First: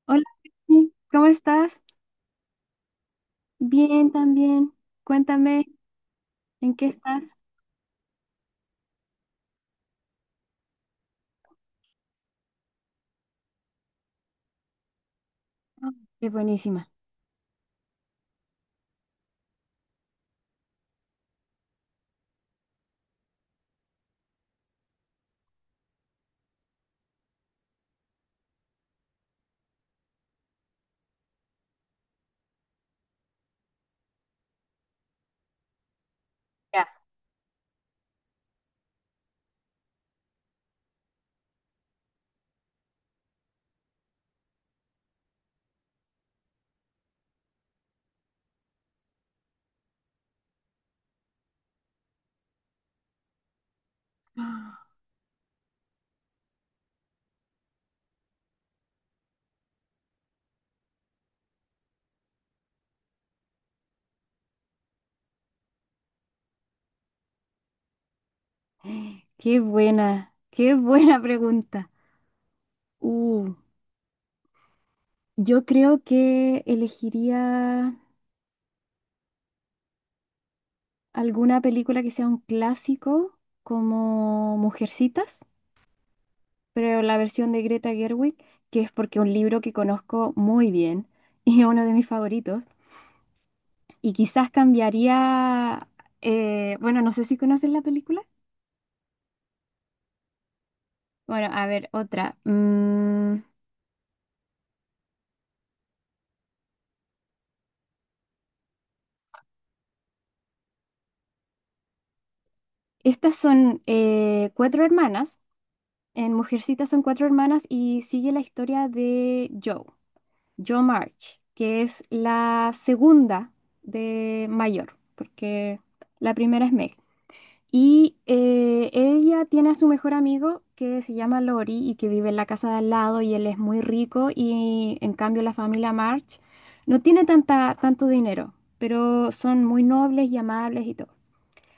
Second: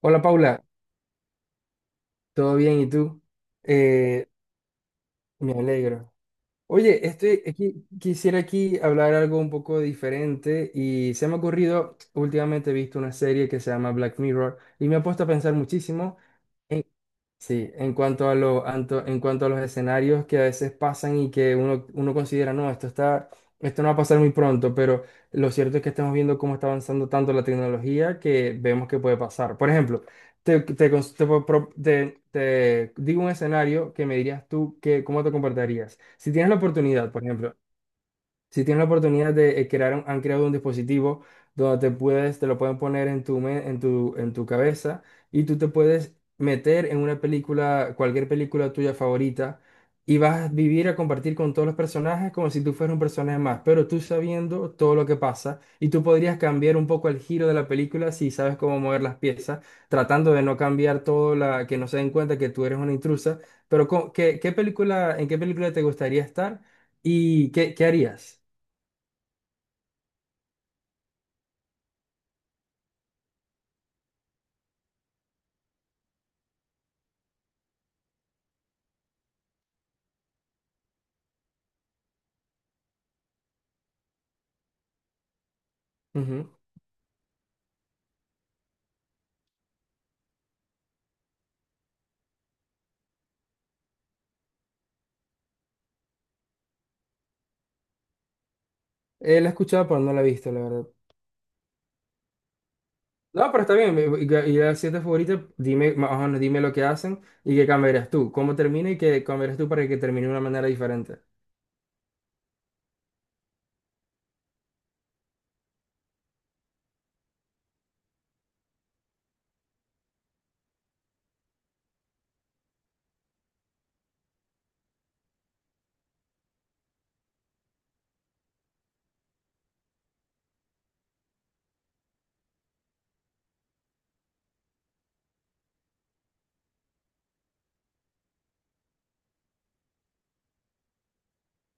Hola, Hola, Paula, Vicky, ¿cómo estás? ¿todo bien? ¿Y tú? Bien, Eh, también. Me Cuéntame, alegro. ¿en qué Oye, estás? estoy aquí, quisiera aquí hablar algo un poco diferente y se me ha ocurrido, últimamente he visto una serie que se llama Black Mirror y me ha puesto a pensar Ah, muchísimo. qué buenísima. Sí, en cuanto a lo, en cuanto a los escenarios que a veces pasan y que uno considera, no, esto está, esto no va a pasar muy pronto, pero lo cierto es que estamos viendo cómo está avanzando tanto la tecnología que vemos que puede pasar. Por ejemplo, te cons- te pro- pro- te- te digo un escenario que me dirías tú que, cómo te comportarías. Si tienes la Ya. oportunidad, por ejemplo, si tienes la oportunidad de crear, han creado un dispositivo donde te puedes, te lo pueden poner en tu, me- en tu cabeza y tú te puedes meter en una película, cualquier película tuya favorita y vas a vivir a compartir con todos los personajes como si tú fueras un personaje más, pero tú sabiendo Ah, todo lo que pasa y tú podrías cambiar un poco el giro de la película si sabes cómo mover las piezas, tratando de no cambiar todo la, que no se den cuenta que tú eres una intrusa, pero ¿qué, qué película, en qué película te gustaría estar y qué, qué harías? qué buena, qué buena pregunta. Uh, yo creo que elegiría alguna película que sea un clásico como Mujercitas, Ujú. pero la versión de Greta Gerwig, que es porque un libro que conozco muy bien y es uno de mis favoritos. Y quizás cambiaría, bueno, no sé si conoces la película. La he escuchado, pero no la he visto, la verdad. Bueno, a ver, otra. No, pero está bien. Y la siete favorita, dime, más o menos, dime lo que hacen y qué cambiarías tú. ¿Cómo termina y qué cambiarías tú para que termine de una manera diferente? Estas son cuatro hermanas. En Mujercitas son cuatro hermanas y sigue la historia de Joe, Joe March, que es la segunda de mayor, porque la primera es Meg. Y ella tiene a su mejor amigo que se llama Lori y que vive en la casa de al lado y él es muy rico y en cambio la familia March no tiene tanta, tanto dinero, pero son muy nobles y amables y todo.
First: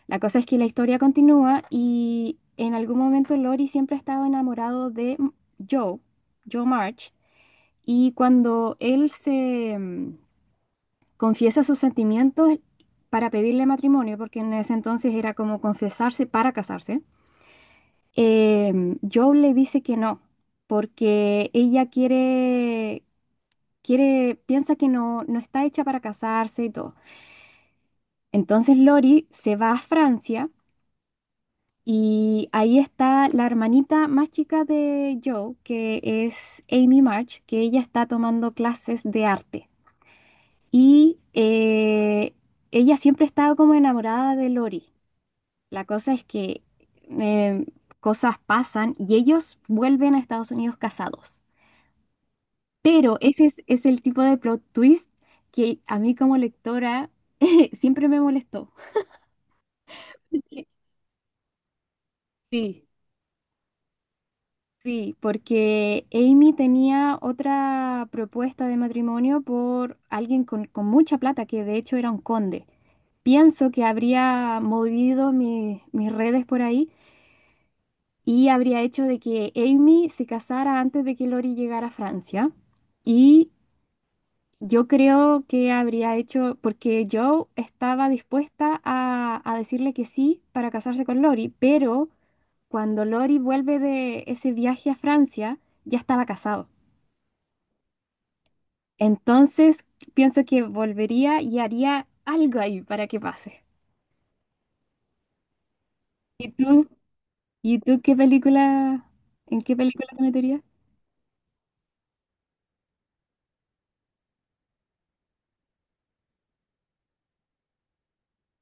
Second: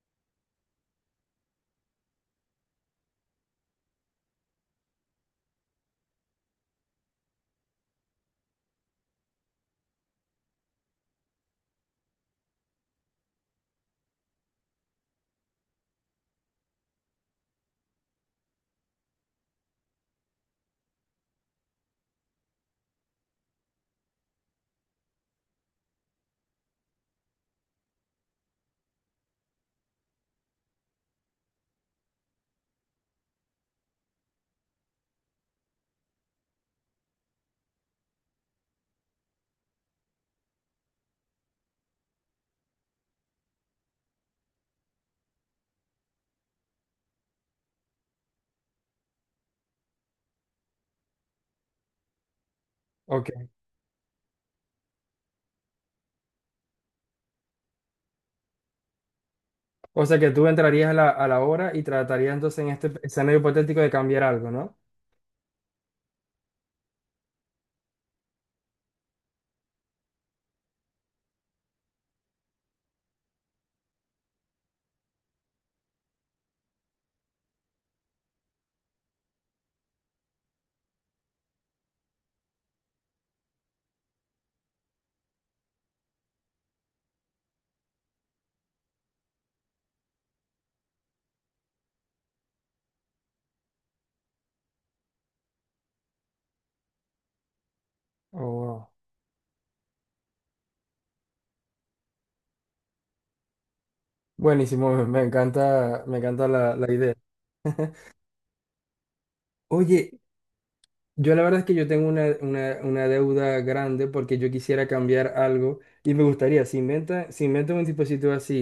La cosa es que la historia continúa y en algún momento Lori siempre ha estado enamorado de Joe, Joe March, y cuando él se confiesa sus sentimientos para pedirle matrimonio, porque en ese entonces era como confesarse para casarse, Joe le dice que no, porque ella quiere, quiere, piensa que no, no está hecha para casarse y todo. Entonces Lori se va a Francia. Y ahí está la hermanita más chica de Joe, que es Amy March, que ella está tomando clases de arte. Y ella siempre estaba como enamorada de Lori. La cosa es que eh, cosas pasan y ellos vuelven a Estados Unidos casados. Pero Ok. ese es el tipo de plot twist que a mí como lectora siempre me molestó. O sea que tú entrarías a la obra y tratarías entonces en Sí, este escenario hipotético de cambiar algo, ¿no? sí, porque Amy tenía otra propuesta de matrimonio por alguien con mucha plata, que de hecho era un conde. Pienso que habría movido mis redes por ahí y habría hecho de que Amy se casara antes de que Lori llegara a Francia. Y yo creo que habría hecho, porque yo estaba dispuesta a decirle que sí para casarse con Lori, pero cuando Lori vuelve de ese viaje a Francia, ya estaba casado. Oh, wow. Entonces, pienso que volvería y haría algo ahí para que pase. Buenísimo, me encanta, me encanta ¿Y la, tú? la idea. ¿Y tú qué película, en qué película Oye, te meterías? yo la verdad es que yo tengo una, una deuda grande porque yo quisiera cambiar algo y me gustaría, si inventa si inventan un dispositivo así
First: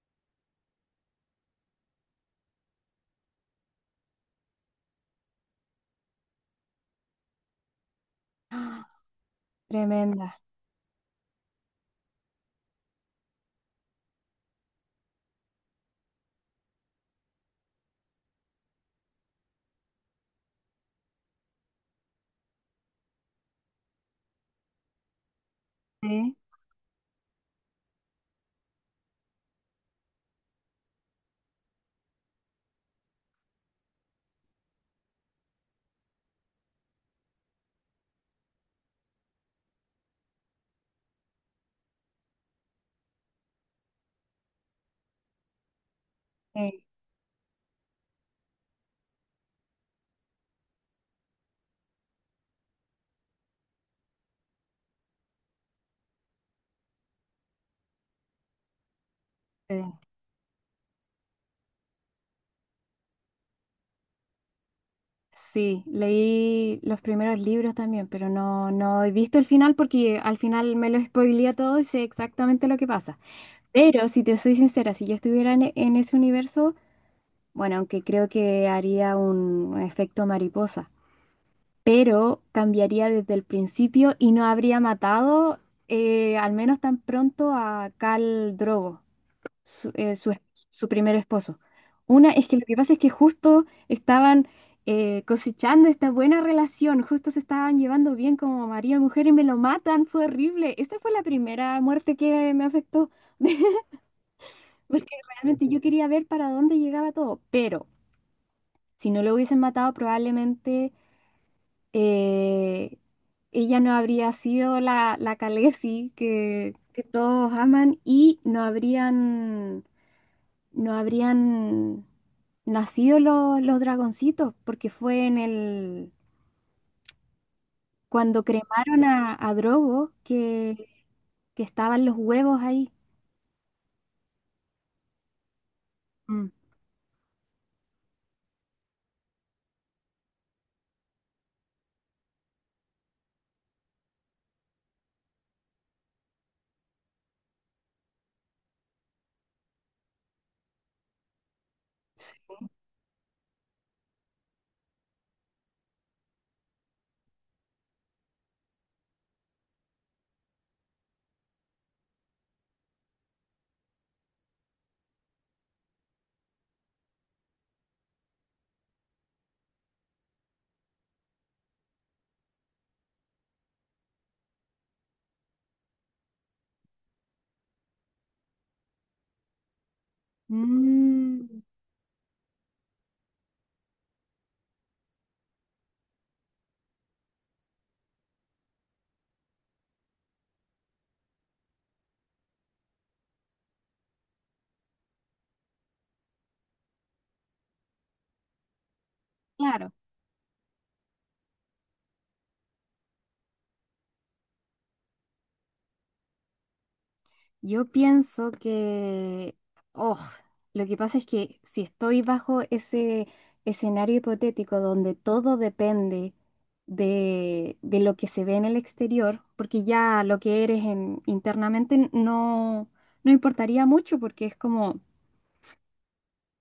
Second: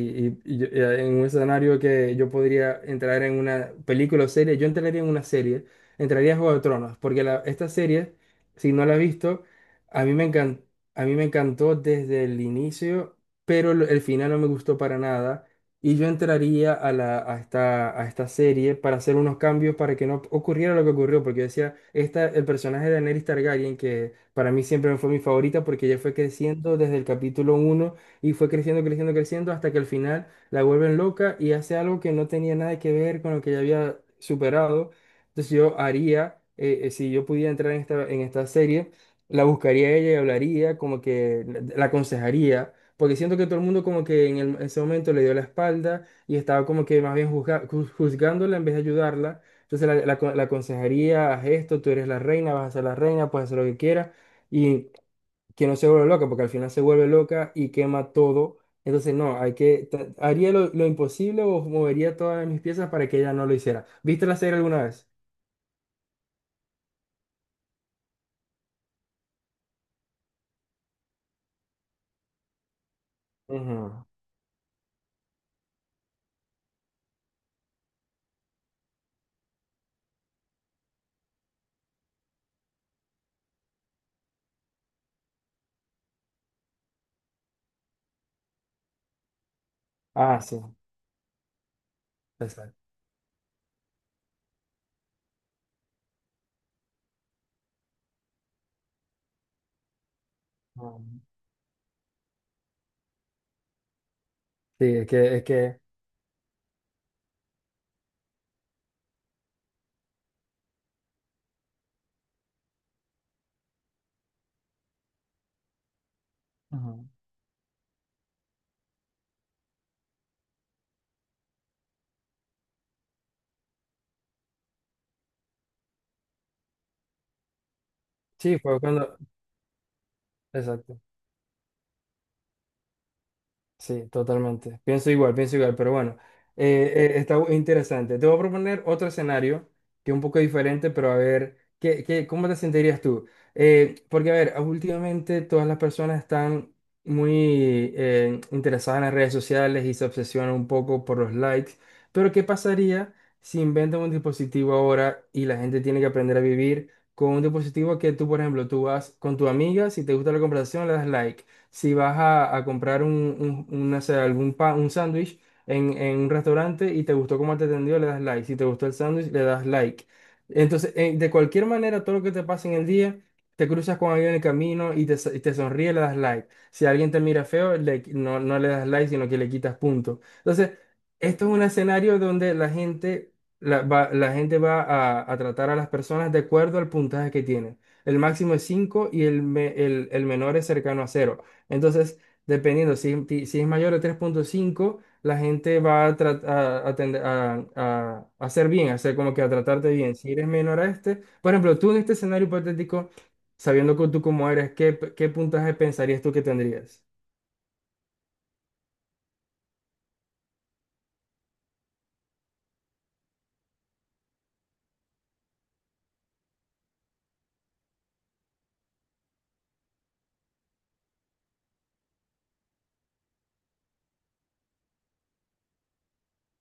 y, en un escenario que yo podría entrar en una película o serie, yo entraría en una serie, entraría a Juego de Tronos, porque esta serie, si no ¡Ah! la has visto, a mí me Tremenda. encan- a mí me encantó desde el inicio, pero el final no me gustó para nada y yo entraría a, la, a esta serie para hacer unos cambios para que no ocurriera lo que ocurrió, porque yo decía, esta, el personaje de Daenerys Targaryen, que para mí siempre fue mi favorita, porque ella fue Sí, creciendo desde el capítulo uno y fue creciendo, hasta que al final la vuelven loca y hace algo que no tenía nada que ver con lo que ella había superado. Entonces yo haría, si yo pudiera entrar en esta serie, la buscaría a ella y hablaría, como que la aconsejaría porque siento que todo el mundo como que en, ese momento le dio la espalda y estaba sí, como que más bien juzgándola en vez de ayudarla. Entonces la, la aconsejaría, haz esto, tú eres la reina, vas a ser la reina, puedes hacer lo que quieras. Y que no se vuelva loca, porque al final se vuelve loca y quema todo. Entonces no, hay que, sí. Haría lo imposible o movería todas mis piezas para que ella no lo hiciera. ¿Viste la serie alguna vez? Sí, leí los primeros libros también, pero no, no he visto el final porque al final me lo spoileé todo y sé exactamente lo que pasa. Ujú. Pero si te soy sincera, si yo estuviera en ese universo, bueno, aunque creo que haría un efecto mariposa. Pero cambiaría desde el principio y no habría matado al menos tan pronto a Khal Drogo, su, eh, su, Ah, es- sí, su primer esposo. Una es que lo que exacto. pasa es que justo estaban cosechando esta buena relación, justo se estaban llevando bien como marido y mujer y me lo matan, fue horrible. Esa fue Ujú. la primera muerte que me afectó, Sí, porque es realmente yo que, quería ver para dónde llegaba todo, pero si no lo hubiesen matado probablemente eh, ella no habría sido la, la Khaleesi que ujú. todos aman y no habrían, no habrían nacido los dragoncitos, porque fue en el, cuando Sí, fue cremaron cuando, a Drogo exacto. que estaban los huevos ahí. Sí, totalmente. Pienso igual, pero bueno, Mm. Interesante. Te voy a proponer otro escenario que es un poco diferente, pero a ver, ¿qué, qué, cómo te sentirías tú? Porque, a ver, últimamente todas las personas están muy interesadas en las redes sociales y se obsesionan un poco por los likes, pero ¿qué Sí. pasaría si inventan un dispositivo ahora y la gente tiene que aprender a vivir con un dispositivo que tú, por ejemplo, tú vas con tu amiga, si te gusta la conversación, le das like. Si vas a comprar un, no sé, algún pan, un sándwich en un restaurante y te gustó cómo te atendió, le das like. Si te gustó el sándwich, le das like. Entonces, de cualquier manera, todo lo que te pasa en el día, te cruzas con alguien en el camino y te, y te sonríe, le das like. Si alguien te mira feo, no, no le das like, sino que le quitas puntos. Entonces, esto es Mm. un escenario donde la gente... la gente va a tratar a las personas de acuerdo al puntaje que tienen. El máximo es 5 y el menor es cercano a cero, entonces, dependiendo, si, si es mayor de tres punto cinco la gente va a, a hacer bien, a hacer como que a tratarte Claro. bien. Si eres menor a este, por ejemplo, tú en este escenario hipotético, sabiendo que tú cómo eres, ¿qué, qué puntaje pensarías tú que tendrías? Yo pienso que, oh, lo que pasa es que si estoy bajo ese escenario hipotético donde todo depende de lo que se ve en el exterior, porque ya lo que eres internamente no, no importaría mucho, porque es como,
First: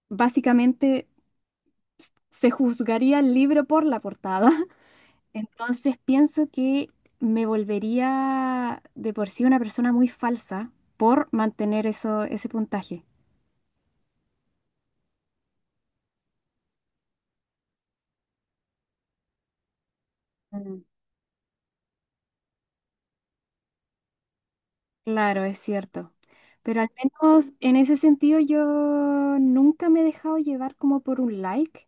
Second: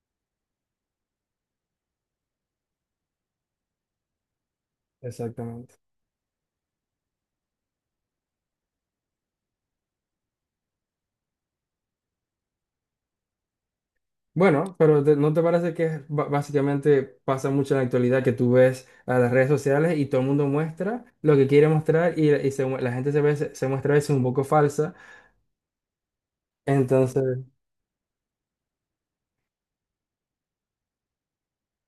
básicamente se juzgaría el libro por la portada. Exactamente. Entonces pienso que me volvería de por sí una persona muy falsa por mantener eso, ese puntaje. Bueno, pero ¿no te parece que es básicamente pasa mucho en la actualidad que tú ves a las redes sociales y todo el mundo Mm, muestra lo que quiere mostrar y se la gente se, ve, se muestra a veces un poco falsa? Claro, es cierto. Pero al Entonces, menos en ese sentido yo nunca me he dejado llevar como por un like,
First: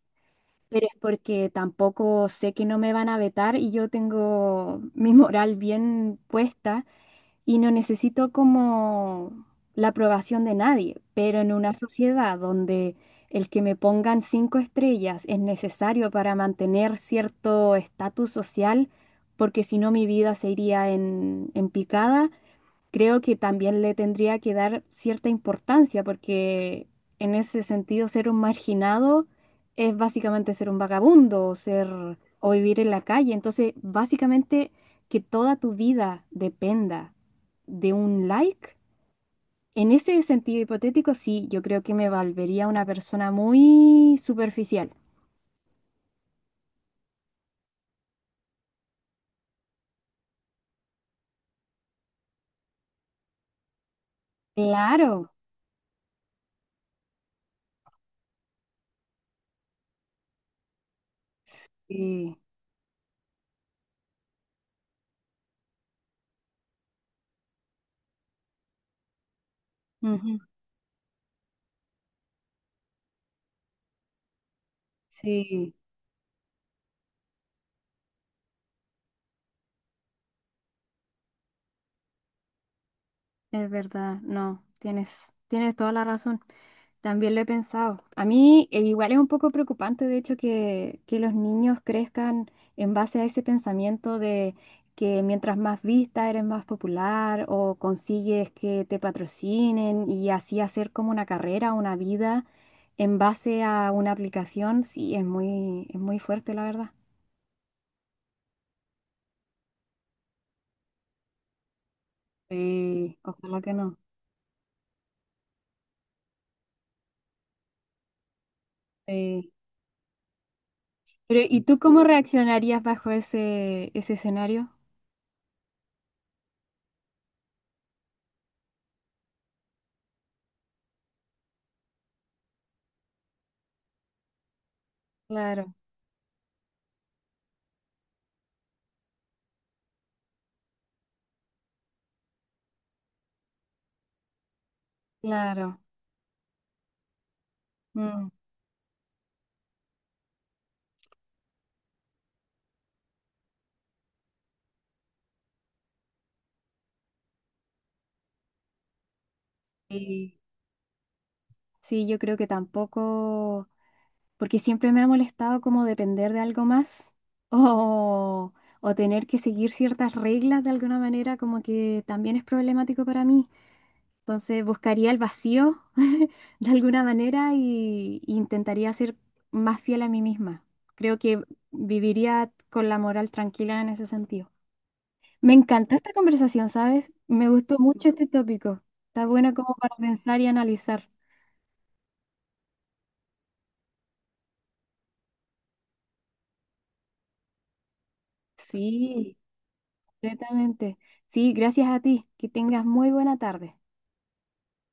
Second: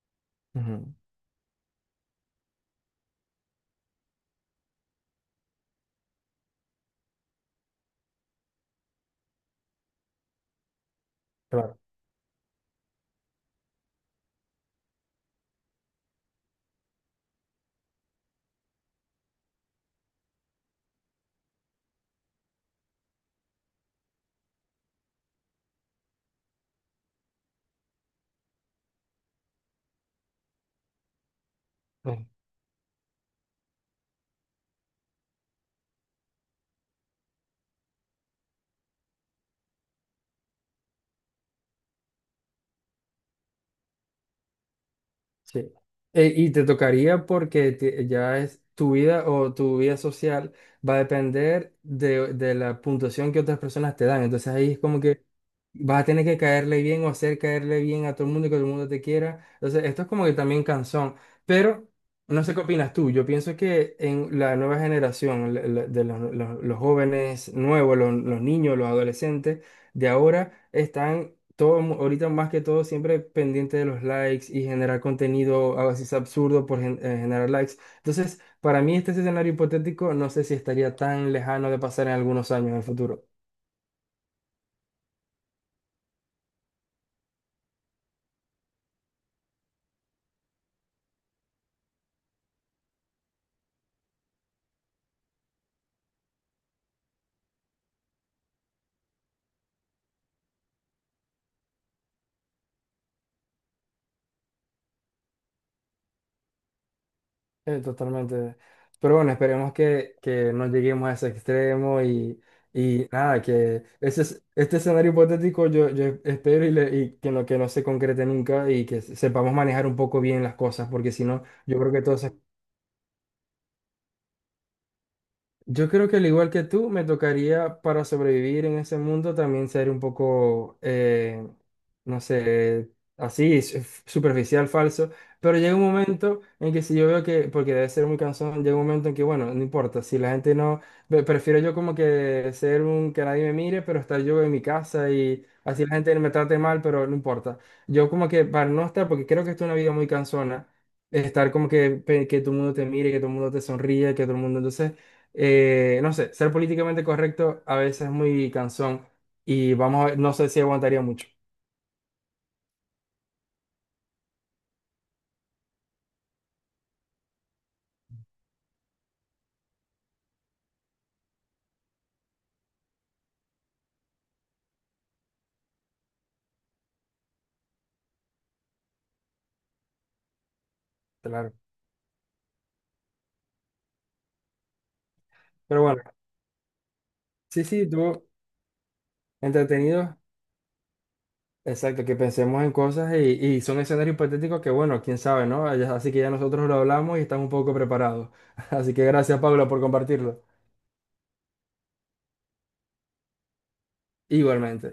pero ujú, es porque tampoco sé que no me van a vetar y yo tengo mi moral bien puesta y no necesito como la aprobación de nadie. Pero en una claro. sociedad donde el que me pongan cinco estrellas es necesario para mantener cierto estatus social, porque si no mi vida se iría en picada. Creo que también le tendría que dar cierta importancia, porque en ese sentido ser un marginado es básicamente ser un vagabundo o ser o vivir en la calle. Entonces, básicamente que toda tu vida dependa de un like, en ese sentido hipotético, sí, yo creo que me volvería una persona muy superficial. Sí. Y te tocaría porque ya es tu vida o tu vida social va a depender de la puntuación que otras personas te dan. Entonces ahí es como que Claro. vas a tener que caerle bien o hacer caerle bien a todo el mundo y que todo el mundo te quiera. Entonces, esto es como que también cansón. Pero Sí. no sé qué opinas tú. Yo pienso que en la nueva generación, de los, los jóvenes nuevos, los niños, los adolescentes de Ujú. ahora, están todos, ahorita más que todo, siempre pendientes de los likes y generar Sí. contenido a veces absurdo por generar likes. Entonces, para mí, este escenario hipotético no sé si estaría tan lejano de pasar en algunos años en el futuro. Es verdad, no, tienes, tienes toda la razón. También lo he pensado. A mí igual es un poco preocupante, de hecho, que los niños crezcan en base a ese pensamiento de que mientras más vista eres más popular o consigues que te patrocinen y así hacer como una carrera, una vida en base a una aplicación, sí, es muy fuerte, la verdad. Totalmente. Pero bueno, esperemos que no lleguemos a ese extremo y Sí, nada, ojalá que que no. ese, este escenario hipotético yo, yo espero y, y que no se concrete nunca y que Sí. sepamos manejar un poco bien las cosas, porque si Pero, no, ¿y tú yo creo que cómo todas esas. reaccionarías bajo ese, ese escenario? Yo creo que al igual que tú, me tocaría para sobrevivir en ese mundo también ser un poco, no sé, así, superficial, falso. Pero Claro, llega un momento en que si yo veo que, porque debe ser muy cansón, llega un momento en que, bueno, no importa, si la gente no, prefiero yo como que ser un que nadie me mire, pero estar yo en mi casa y claro. así la gente me trate mal, pero no importa. Yo como Mm, que para no estar, porque creo que esto es una vida muy cansona, estar como que, que todo el mundo te mire, que todo el mundo te sonríe, que todo el mundo, entonces no sé, ser políticamente correcto a veces es muy cansón y vamos a ver, no sí, sé si aguantaría mucho, sí, yo creo que tampoco, porque siempre me ha molestado como depender de algo más o, o tener que seguir ciertas reglas de alguna manera, como que también es problemático para mí. Entonces buscaría el vacío de alguna manera y intentaría ser más fiel a mí misma. Creo que claro. viviría con la moral tranquila en ese sentido. Me Pero encanta bueno, esta conversación, ¿sabes? Me sí, gustó sí, mucho este tú, tópico. Está bueno como para entretenido, pensar y analizar. exacto, que pensemos en cosas y son escenarios hipotéticos que, bueno, quién sabe, ¿no? Ya- Así que ya nosotros lo hablamos y estamos un poco preparados. Así que Sí, gracias, Paula, por compartirlo. completamente. Sí, gracias a ti. Que tengas muy buena tarde. Igualmente.